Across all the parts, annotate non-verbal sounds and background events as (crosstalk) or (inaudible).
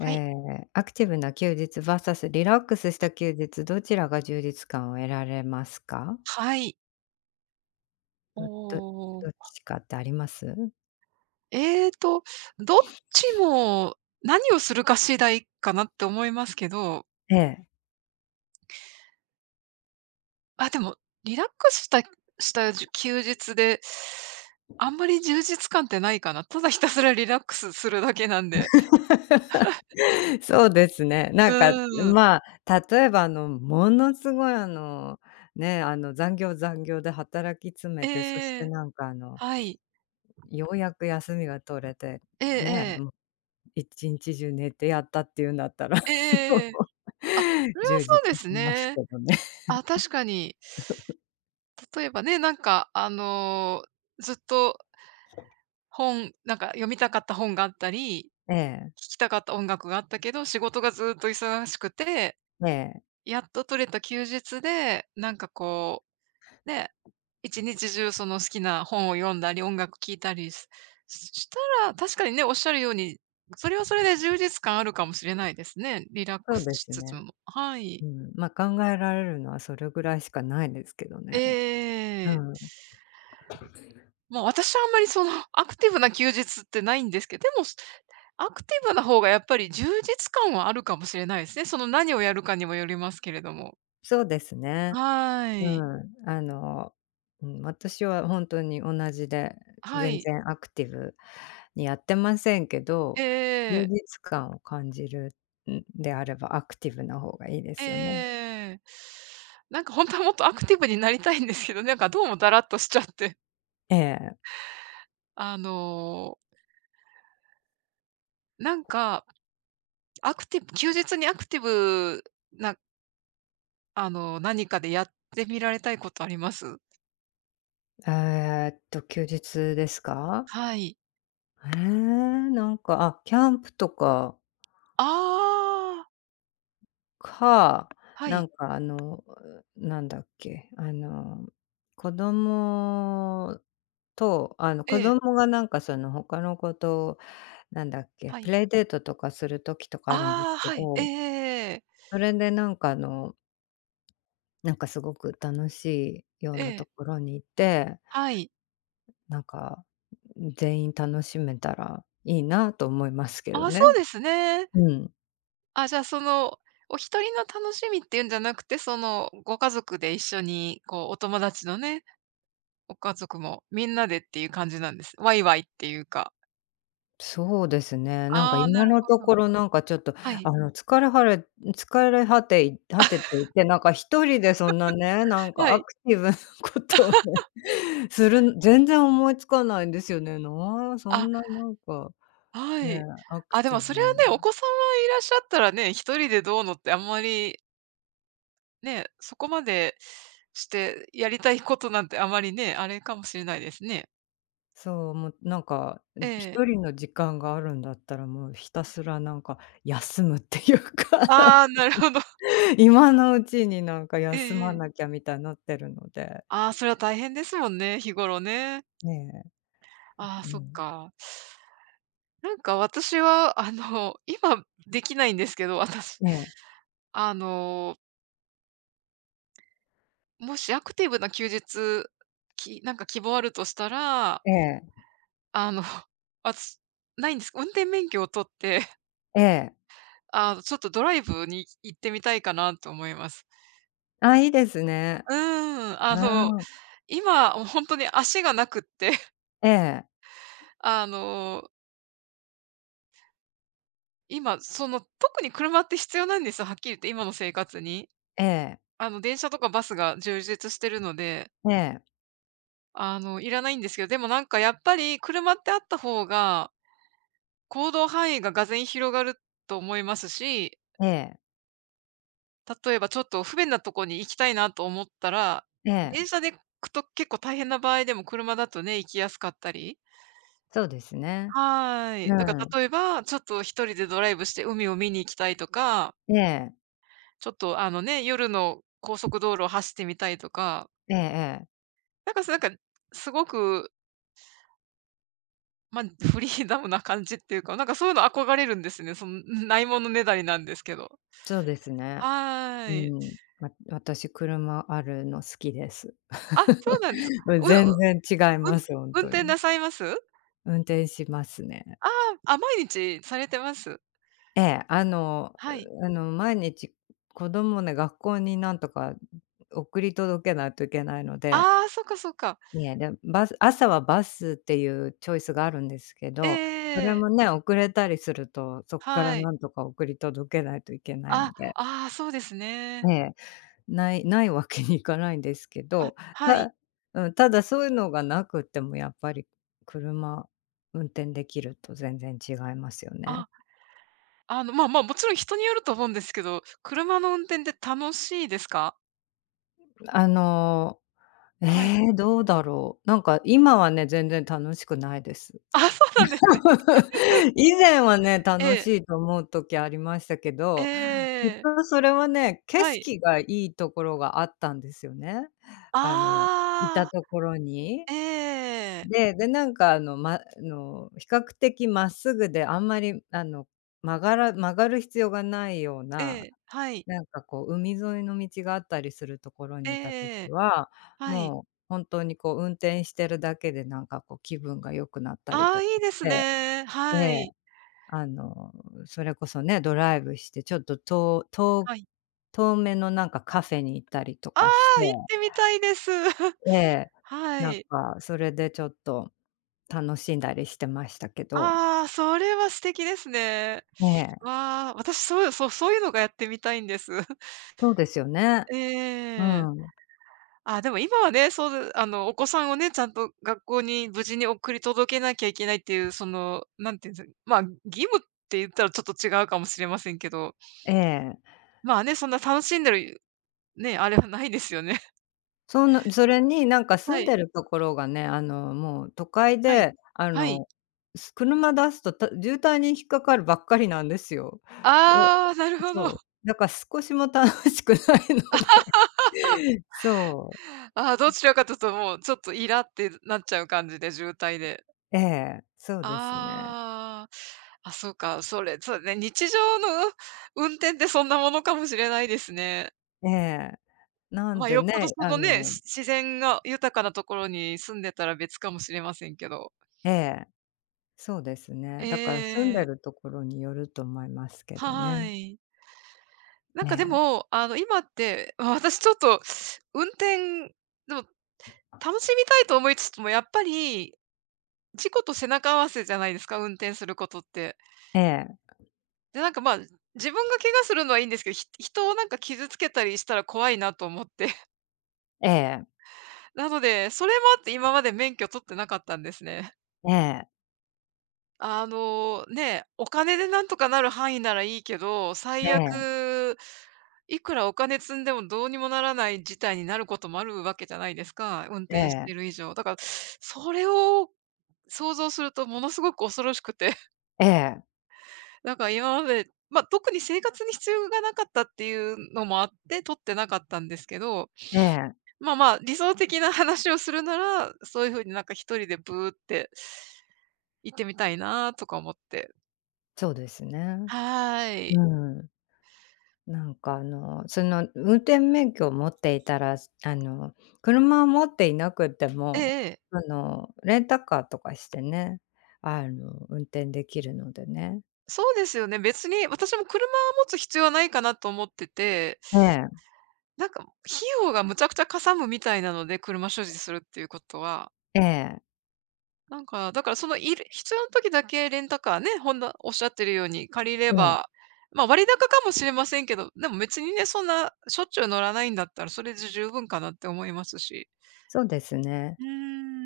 えい。え、アクティブな休日バーサスリラックスした休日、どちらが充実感を得られますか？はい。どどおどっちかってあります？ええーと、どっちも何をするか次第かなって思いますけど、ええ。あ、でもリラックスした休日で、あんまり充実感ってないかな。ただひたすらリラックスするだけなんで。(laughs) そうですね。なうんか、ん。まあ、例えば、ものすごい、ね、残業残業で働き詰めて、そしえてえ。なんか、はい。ようやく休みが取れて、ええね、ええ。もう1日中寝てやったっていうんだったら、ええええ。(laughs) あ、それは充実そしうですますね。けどね。あ、確かに。例えばね、なんかあの、ずっと本なんか読みたかった本があったりええ、聴きたかった音楽があったけど、仕事がずっと忙しくて、ええ、やっと取れた休日で、なんかこう、ね、一日中その好きな本を読んだり、音楽聴いたりしたら、確かにね、おっしゃるように、それはそれで充実感あるかもしれないですね。リラッそクスうでしすつつね。も。はい。うん、ま、考えられるのはそれぐらいしかないですけどね。うええん、まあ、私はあんまりそのアクティブな休日ってないんですけどでも、アクティブな方がやっぱり充実感はあるかもしれないですね。その何をやるかにもよりますけれども。そうですね。はーうい。ん、うん、私は本当に同じで、は全い。然アクティブにやってませんけど、充ええ実感を感じるんであればアクティブな方がいいですよね。ええなんか本当はもっとアクティブになりたいんですけど、なんかどうもだらっとしちゃって。ええ。あの、なんか、アクティブ休日にアクティブな、あの、何かでやってみられたいことあります？え休日ですか？はい。ええ、なんか、あ、キャンプとかああ、か、はない。んかなんだっけ、子供と、え子え、供がなんかその他の子と、なんだっけ、はプい。レイデートとかする時とかあるんであすあ、けはい。えええど、ええ。それでなんかなんかすごく楽しいようえなとえ。ころに行って、はい。なんか全員楽しめたらいいなと思いますけあどあ、そね。うですね。うん。あ、じゃあ、その、お一人の楽しみっていうんじゃなくて、その、ご家族で一緒に、こう、お友達のね、ご家族もみんなでっていう感じなんです。ワイワイっていうか。そうですね。なんかああ、な今るのほとど。ころなんかちょっと、はい。疲れはれ疲れ果てい果てていて、なんか一人でそんなね、なんはかアい。クティブなことをね、(laughs) するん全然思いつかないんですよね。そあ、んななんか、はね、い。アクあ、でもティそブれはにね、お子さんはいらっしゃったらね、一人でどうのってあんまり、ね、そこまでしてやりたいことなんてあまりね、あれかもしれないですね。そう、もうなんか、ええ。一人の時間があるんだったら、もうひたすらなんか休むっていうか (laughs)、ああ、なるほど。今のうちになんかえ休まえええ。なきゃみたいになってるので、ああ、それは大変ですもんね、日頃ね。ねああ、え、うそっん。か。なんか私は、あの、今できないんですけど、私、ええ、あの、もしアクティブな休日、なんか希望あるとしたら、ええ、あの、(laughs) あつないんです。運転免許を取って、(laughs) ええ。あの、ちょっとドライブに行ってみたいかなと思います。あ、いいですね。うーん、あの、うん。今、もう本当に足がなくって、(laughs) ええ、あの、今、その、特に車って必要なんですよ、はっきり言って、今の生活に。ええ、あの、電車とかバスが充実してるので、ええ、あの、いらないんですけど、でもなんかやっぱり車ってあった方が、行動範囲ががぜん広がると思いますし、ええ、例えばちょっと不便なとこに行きたいなと思ったら、え電え。車で行くと結構大変な場合でも車だとね、行きやすかったり。そうですね。はい。うだかん。ら例えば、ちょっと一人でドライブして海を見に行きたいとか、ええ、ちょっとあのね、夜の高速道路を走ってみたいとか、ええええ。なんかすなんか、すごくまあ、フリーダムな感じっていうか、なんかそういうの憧れるんですね。その、(laughs) ないものねだりなんですけど。そうですね。はうい。ん。私車あるの好きです。あ、そうなんですか。(laughs) うん、うう全然違いうん、ます、ほん運と転に。なさいます？運転しますね。ああ、あ、毎日されてます？ええ、はい。うあの、毎日子供ね、学校になんとか送り届けないといけないので、ああ、そっかそっか。いや、で、朝はバスっていうチョイスがあるんですけど、それええもね、遅れたりすると、そっかはらい。なんとか送り届けないといけないあ、ので、ああ、そうですね。ええ、ないわけにいかないんですけあ、ど、はい。たうん、ただそういうのがなくてもやっぱり車運転できると全然違いますよね。あ、あの、まあまあ、もちろん人によると思うんですけど、車の運転って楽しいですか？あの、えはい。え、どうだろう。なんか今はね、全然楽しくないです。(laughs) あ、そうなんですね。(laughs) 以前はね、え楽え、しいと思う時ありましたけえど、きっえ。とそれはね、景はい。色がいいところがあったんですよね。あの、いたあとあ。ころに。ええ。で、なんかまあの、比較的まっすぐであんまり曲がる必要がないようえな、え、はい。なんかこう海沿いの道があったりするところえにいた時えええ。は、はい。もう本当にこう運転してるだけでなんかこう気分が良くなったりああ、とかいいしですて、ね。えはえ。い。あの、それこそね、ドライブして、ちょっとはい。遠めのなんかカフェに行ったりとあかして、あ、行ってみたいです。(laughs) ええ、はなんい。かそれでちょっと楽しんだりしてましたけど。ああ、それは素敵ですね。ええ、わあ、私そういうそうそういうのがやってみたいんです。(laughs) そうですよね。うええ。ん。あ、でも今はね、そうあの、お子さんをね、ちゃんと学校に無事に送り届けなきゃいけないっていう、その、なんていうんですか、まあ、義務って言ったらちょっと違うかもしれませんけど、ええ。まあね、そんな楽しんでるね、あれはないですよね。それになんかは住んでい、るところがね、もう都会はい、で、はい。車出すと、渋滞に引っかかるばっかりなんですよ。で、ああ、(laughs) なるほど。そう、だから少しも楽しくないので。(laughs) そう、(laughs) ああ、どちらかというともうちょっとイラってなっちゃう感じで、渋滞で。ええ、そうですね。ああ、あ、そうか、それ、そうね、日常の運転ってそんなものかもしれないですね。ええ。なんまあ、でよっぽどね、そのね、自然が豊かなところに住んでたら別かもしれませんけど。ええ、そうですね。だから住んええでるところによると思いますけどはね。い。なんえかでえ、も、あの、今って、(laughs) まあ私ちょっと運転、でも楽しみたいと思いつつも、やっぱり事故と背中合わせじゃないですか、運転することって。ええ、で、なんか、まあ、自分が怪我するのはいいんですけど、人をなんか傷つけたりしたら怖いなと思って。(laughs) ええ、なので、それもあって今まで免許取ってなかったんですね。ええ、あの、ね、お金でなんとかなる範囲ならいいけど、え最え、悪、いくらお金積んでもどうにもならない事態になることもあるわけじゃないですか、運え転してるえ、以上。だから、それを想像するとものすごく恐ろしくて。ええ、なんか今まで、まあ、特に生活に必要がなかったっていうのもあって、取ってなかったんですけど、ええ。まあまあ、理想的な話をするなら、そういう風になんか一人でブーって行ってみたいなとか思って。そうですね。はーうい。ん。なんかその運転免許を持っていたら、あの、車を持っていなくてえも、ええ。レンタカーとかしてね、運転できるのでね。そうですよね。別に私も車を持つ必要はないかなと思ってて、えなんか費用がむちゃくちゃかさむみたいなので、車所持するっていうことは。ええ。え。なんか、だからそのいる必要な時だけレンタカーね、ほんのおっしゃってるように借りれええ。ば、まあ、割高かもしれませんけど、でも別にね、そんなしょっちゅう乗らないんだったら、それで十分かなって思いますし。そうですね。うー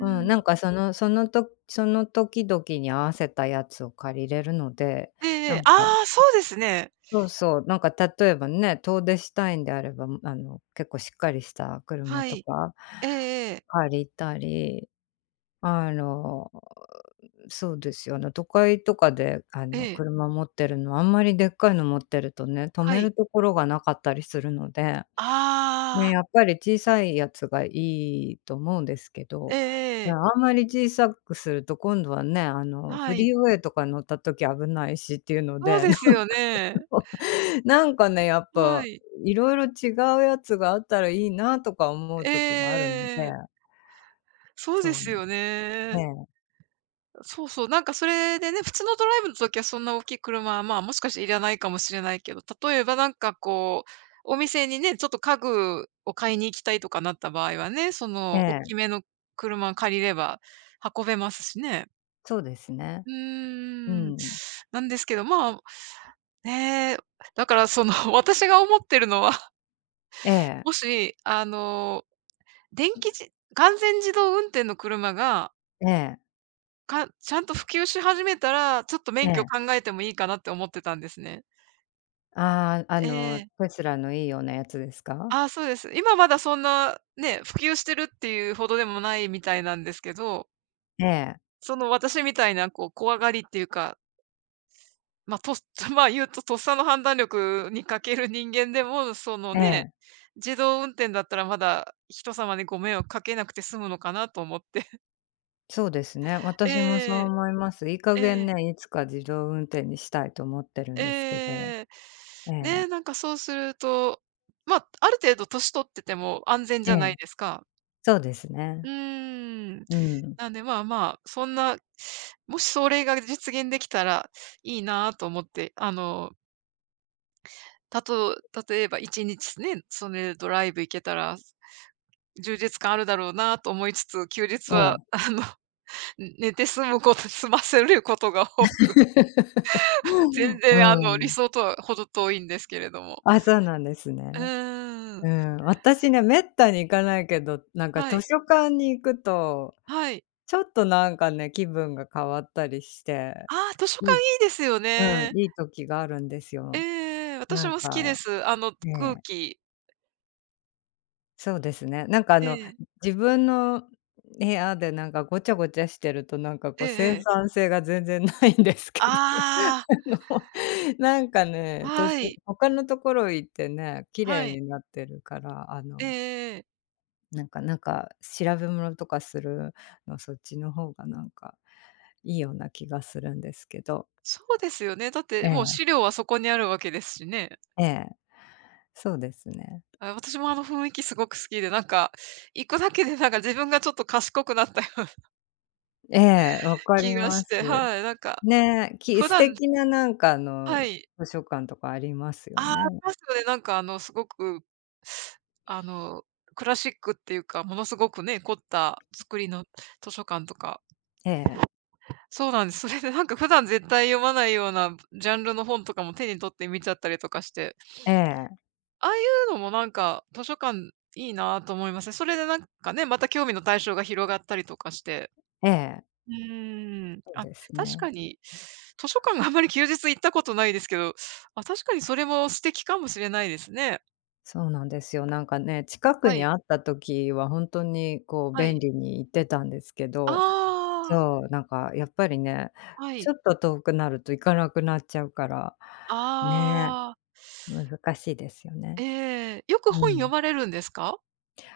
うん、なんかそのそのとその時々に合わせたやつを借りれるので、えなえんかああ、そうですね。そうそう、なんか例えばね、遠出したいんであれば、結構しっかりした車はとい。かええええ、借りたり、あの、そうですよ、都会とかで、ええ、車持ってるの、あんまりでっかいの持ってるとね、止はめい。るところがなかったりするので、ね、ああ、やっぱり小さいやつがいいと思うんですけえど、ええね、え、あんまり小さくすると今度はね、はフい。リーウェイとか乗った時危ないしっていうのそうで ですよね。(laughs) (laughs) なんかね、やっはぱ、い。いろいろ違うやつがあったらいいなとか思うえええ時があるので、えええ。そうでそうすね、よねはいええそうですよねそうそう、なんかそれでね、普通のドライブの時はそんな大きい車は、まあ、もしかしていらないかもしれないけど、例えばなんかこう、お店にね、ちょっと家具を買いに行きたいとかなった場合はね、そええ、えの大え、きめの車借りれば運べますしね。そうですね。うーうん。ん。なんですけど、まあ、ねえ、だからその (laughs) 私が思ってるのは、ええ、もしあの、電気自完全自動運転の車がええ、ちゃんと普及し始めたら、ちょっとえ免許え。考えてもいいかなって思ってたんですね。ああ、ええ。テスラのいいようなやつですか？ああ、そうです。今まだそんな、ね、普及してるっていうほどでもないみたいなんですけど、ええ、その私みたいなこう怖がりっていうか、まあ、(laughs) まあ、言うととっさの判断力に欠ける人間でも、そのえね、え、自動運転だったらまだ人様にご迷惑かけなくて済むのかなと思って。そうですね。(laughs) え私もそうえ思います。いい加え。え減ね、いつか自動運転にしたいと思ってるんですけど。ええ。ええ、ね、なんかそうすると、まあ、ある程度年取ってても安全じえゃないえ、ですか。そうですうね。ーん。うん。なんで、まあまあ、そんな、もしそれが実現できたらいいなと思って、あの、たと例えば1日ね、それでドライブ行けたら、充実感あるだろうなと思いつつ、休日えは え。(laughs) あの、寝て済むこと (laughs) 済ませることが多く、(laughs) 全う然あの、理ん。想とは程遠いんですけれども。あ、そうなんですうね。ーん、うん、私ね、めったに行かないけど、なんかは図い。書館に行くと、はい。ちょっとなんかね、気分が変わったりして、ああ、図書館いいいいですようね。ん、いい時があるんですえよ。え私なんも好きでか、す。あのえ空え、気。そうですね。なんかええ、自分の部屋でなんかごちゃごちゃしてると、なんかえこうええ生え。産性が全然ないんですけど、(laughs) ああの、なんかあ、ね、はい、他のところ行ってね、綺は麗い。になってるから、あええのええ。なんかなんか調べ物とかするの、そっちの方がなんかいいような気がするんですけど。そうですよね。だっえてもうえ、資料はそこにあるわけですしね。ええ、そうですね。あ、私もあの雰囲気すごく好きで、なんか、行くだけでなんか自分がちょっと賢くなったようなええ、わか気りがましす。て、はい、なんか、ね、普素段敵ななんかはい。図書館とかありますよああ、ありね。ますよね。なんかあの、すごく、あの、クラシックっていうか、ものすごくね、凝った作りの図書館とか。ええ、そうなんです。それでなんか普段絶対読まないようなジャンルの本とかも手に取って見ちゃったりとかして、ええ、ああいうのもなんか図書館いいなと思いますね。それでなんかね、また興味の対象が広がったりとかして。ええ、うーん。そうあ、です確ね。かに、図書館があんまり休日行ったことないですけど、あ、確かにそれも素敵かもしれないですね。そうなんですよ。なんかね、近はくにい、あった時はほんとにこうは便い。利に行ってたんですけど、あそう、なんかやっぱりね、あ、はちい。ょっと遠くなると行かなくなっちゃうから、ね、ああ。難しいですよね。ええ、よくう本読ん。まれるんですか？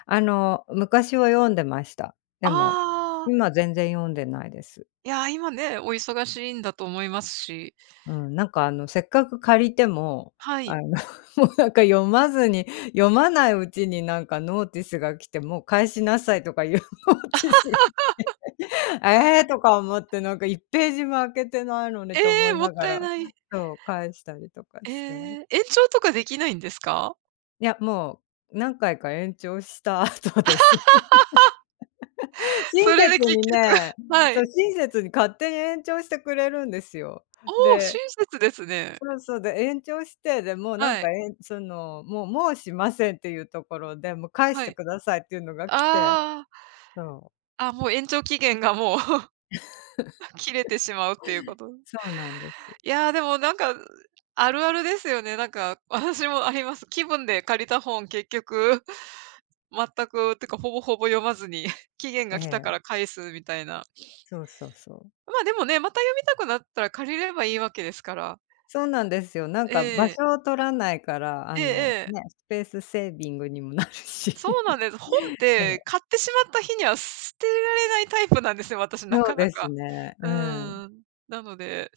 昔は読んでました。でも、ああ、今全然読んでないです。いや、今ね、お忙しいんだと思いますし。うん、なんかせっかく借りても、はあい。の、(laughs) もうなんか読まずに、読まないうちになんかノーティスが来て、もう返しなさいとかいう (laughs) ノーティスが来て、えーとか思ってなんか1ページも開けてないのえにと思え、いもっながたいら、ない。そう、返したりとかえして。え、延長とかできないんですか？いや、もう何回か延長した後です。(laughs) (laughs) それ親で切結に局 (laughs) ね、はそい。う、親切に勝手に延長してくれるんですよ。おお、親で、切ですね。そうそう、で、延長して、で、もうなんはい、か、えんその、もうもうしませんっていうところで、もう返しはてい。くださいっていうのが来て、あそう、あ、あ、もう延長期限がもう (laughs) 切れてしまうっていうことそうなんです。いやー、でもなんか、あるあるですよね。なんか、(laughs) 私もあります。気分で借りた本、結局、(laughs) 全く、てかほぼほぼ読まずに、(laughs) 期限えが来たからえ、返すみたいな。そうそうそう。まあ、でもね、また読みたくなったら借りればいいわけですから。そうなんですよ。なんえか場え。所を取らないから、ええええ。ね、スペースセービングにもなるし。そうなん (laughs) です。本っええ、て買ってしまった日には捨てられないタイプなんですよ、私なそうかなですか。ね。ううん。ーん。なので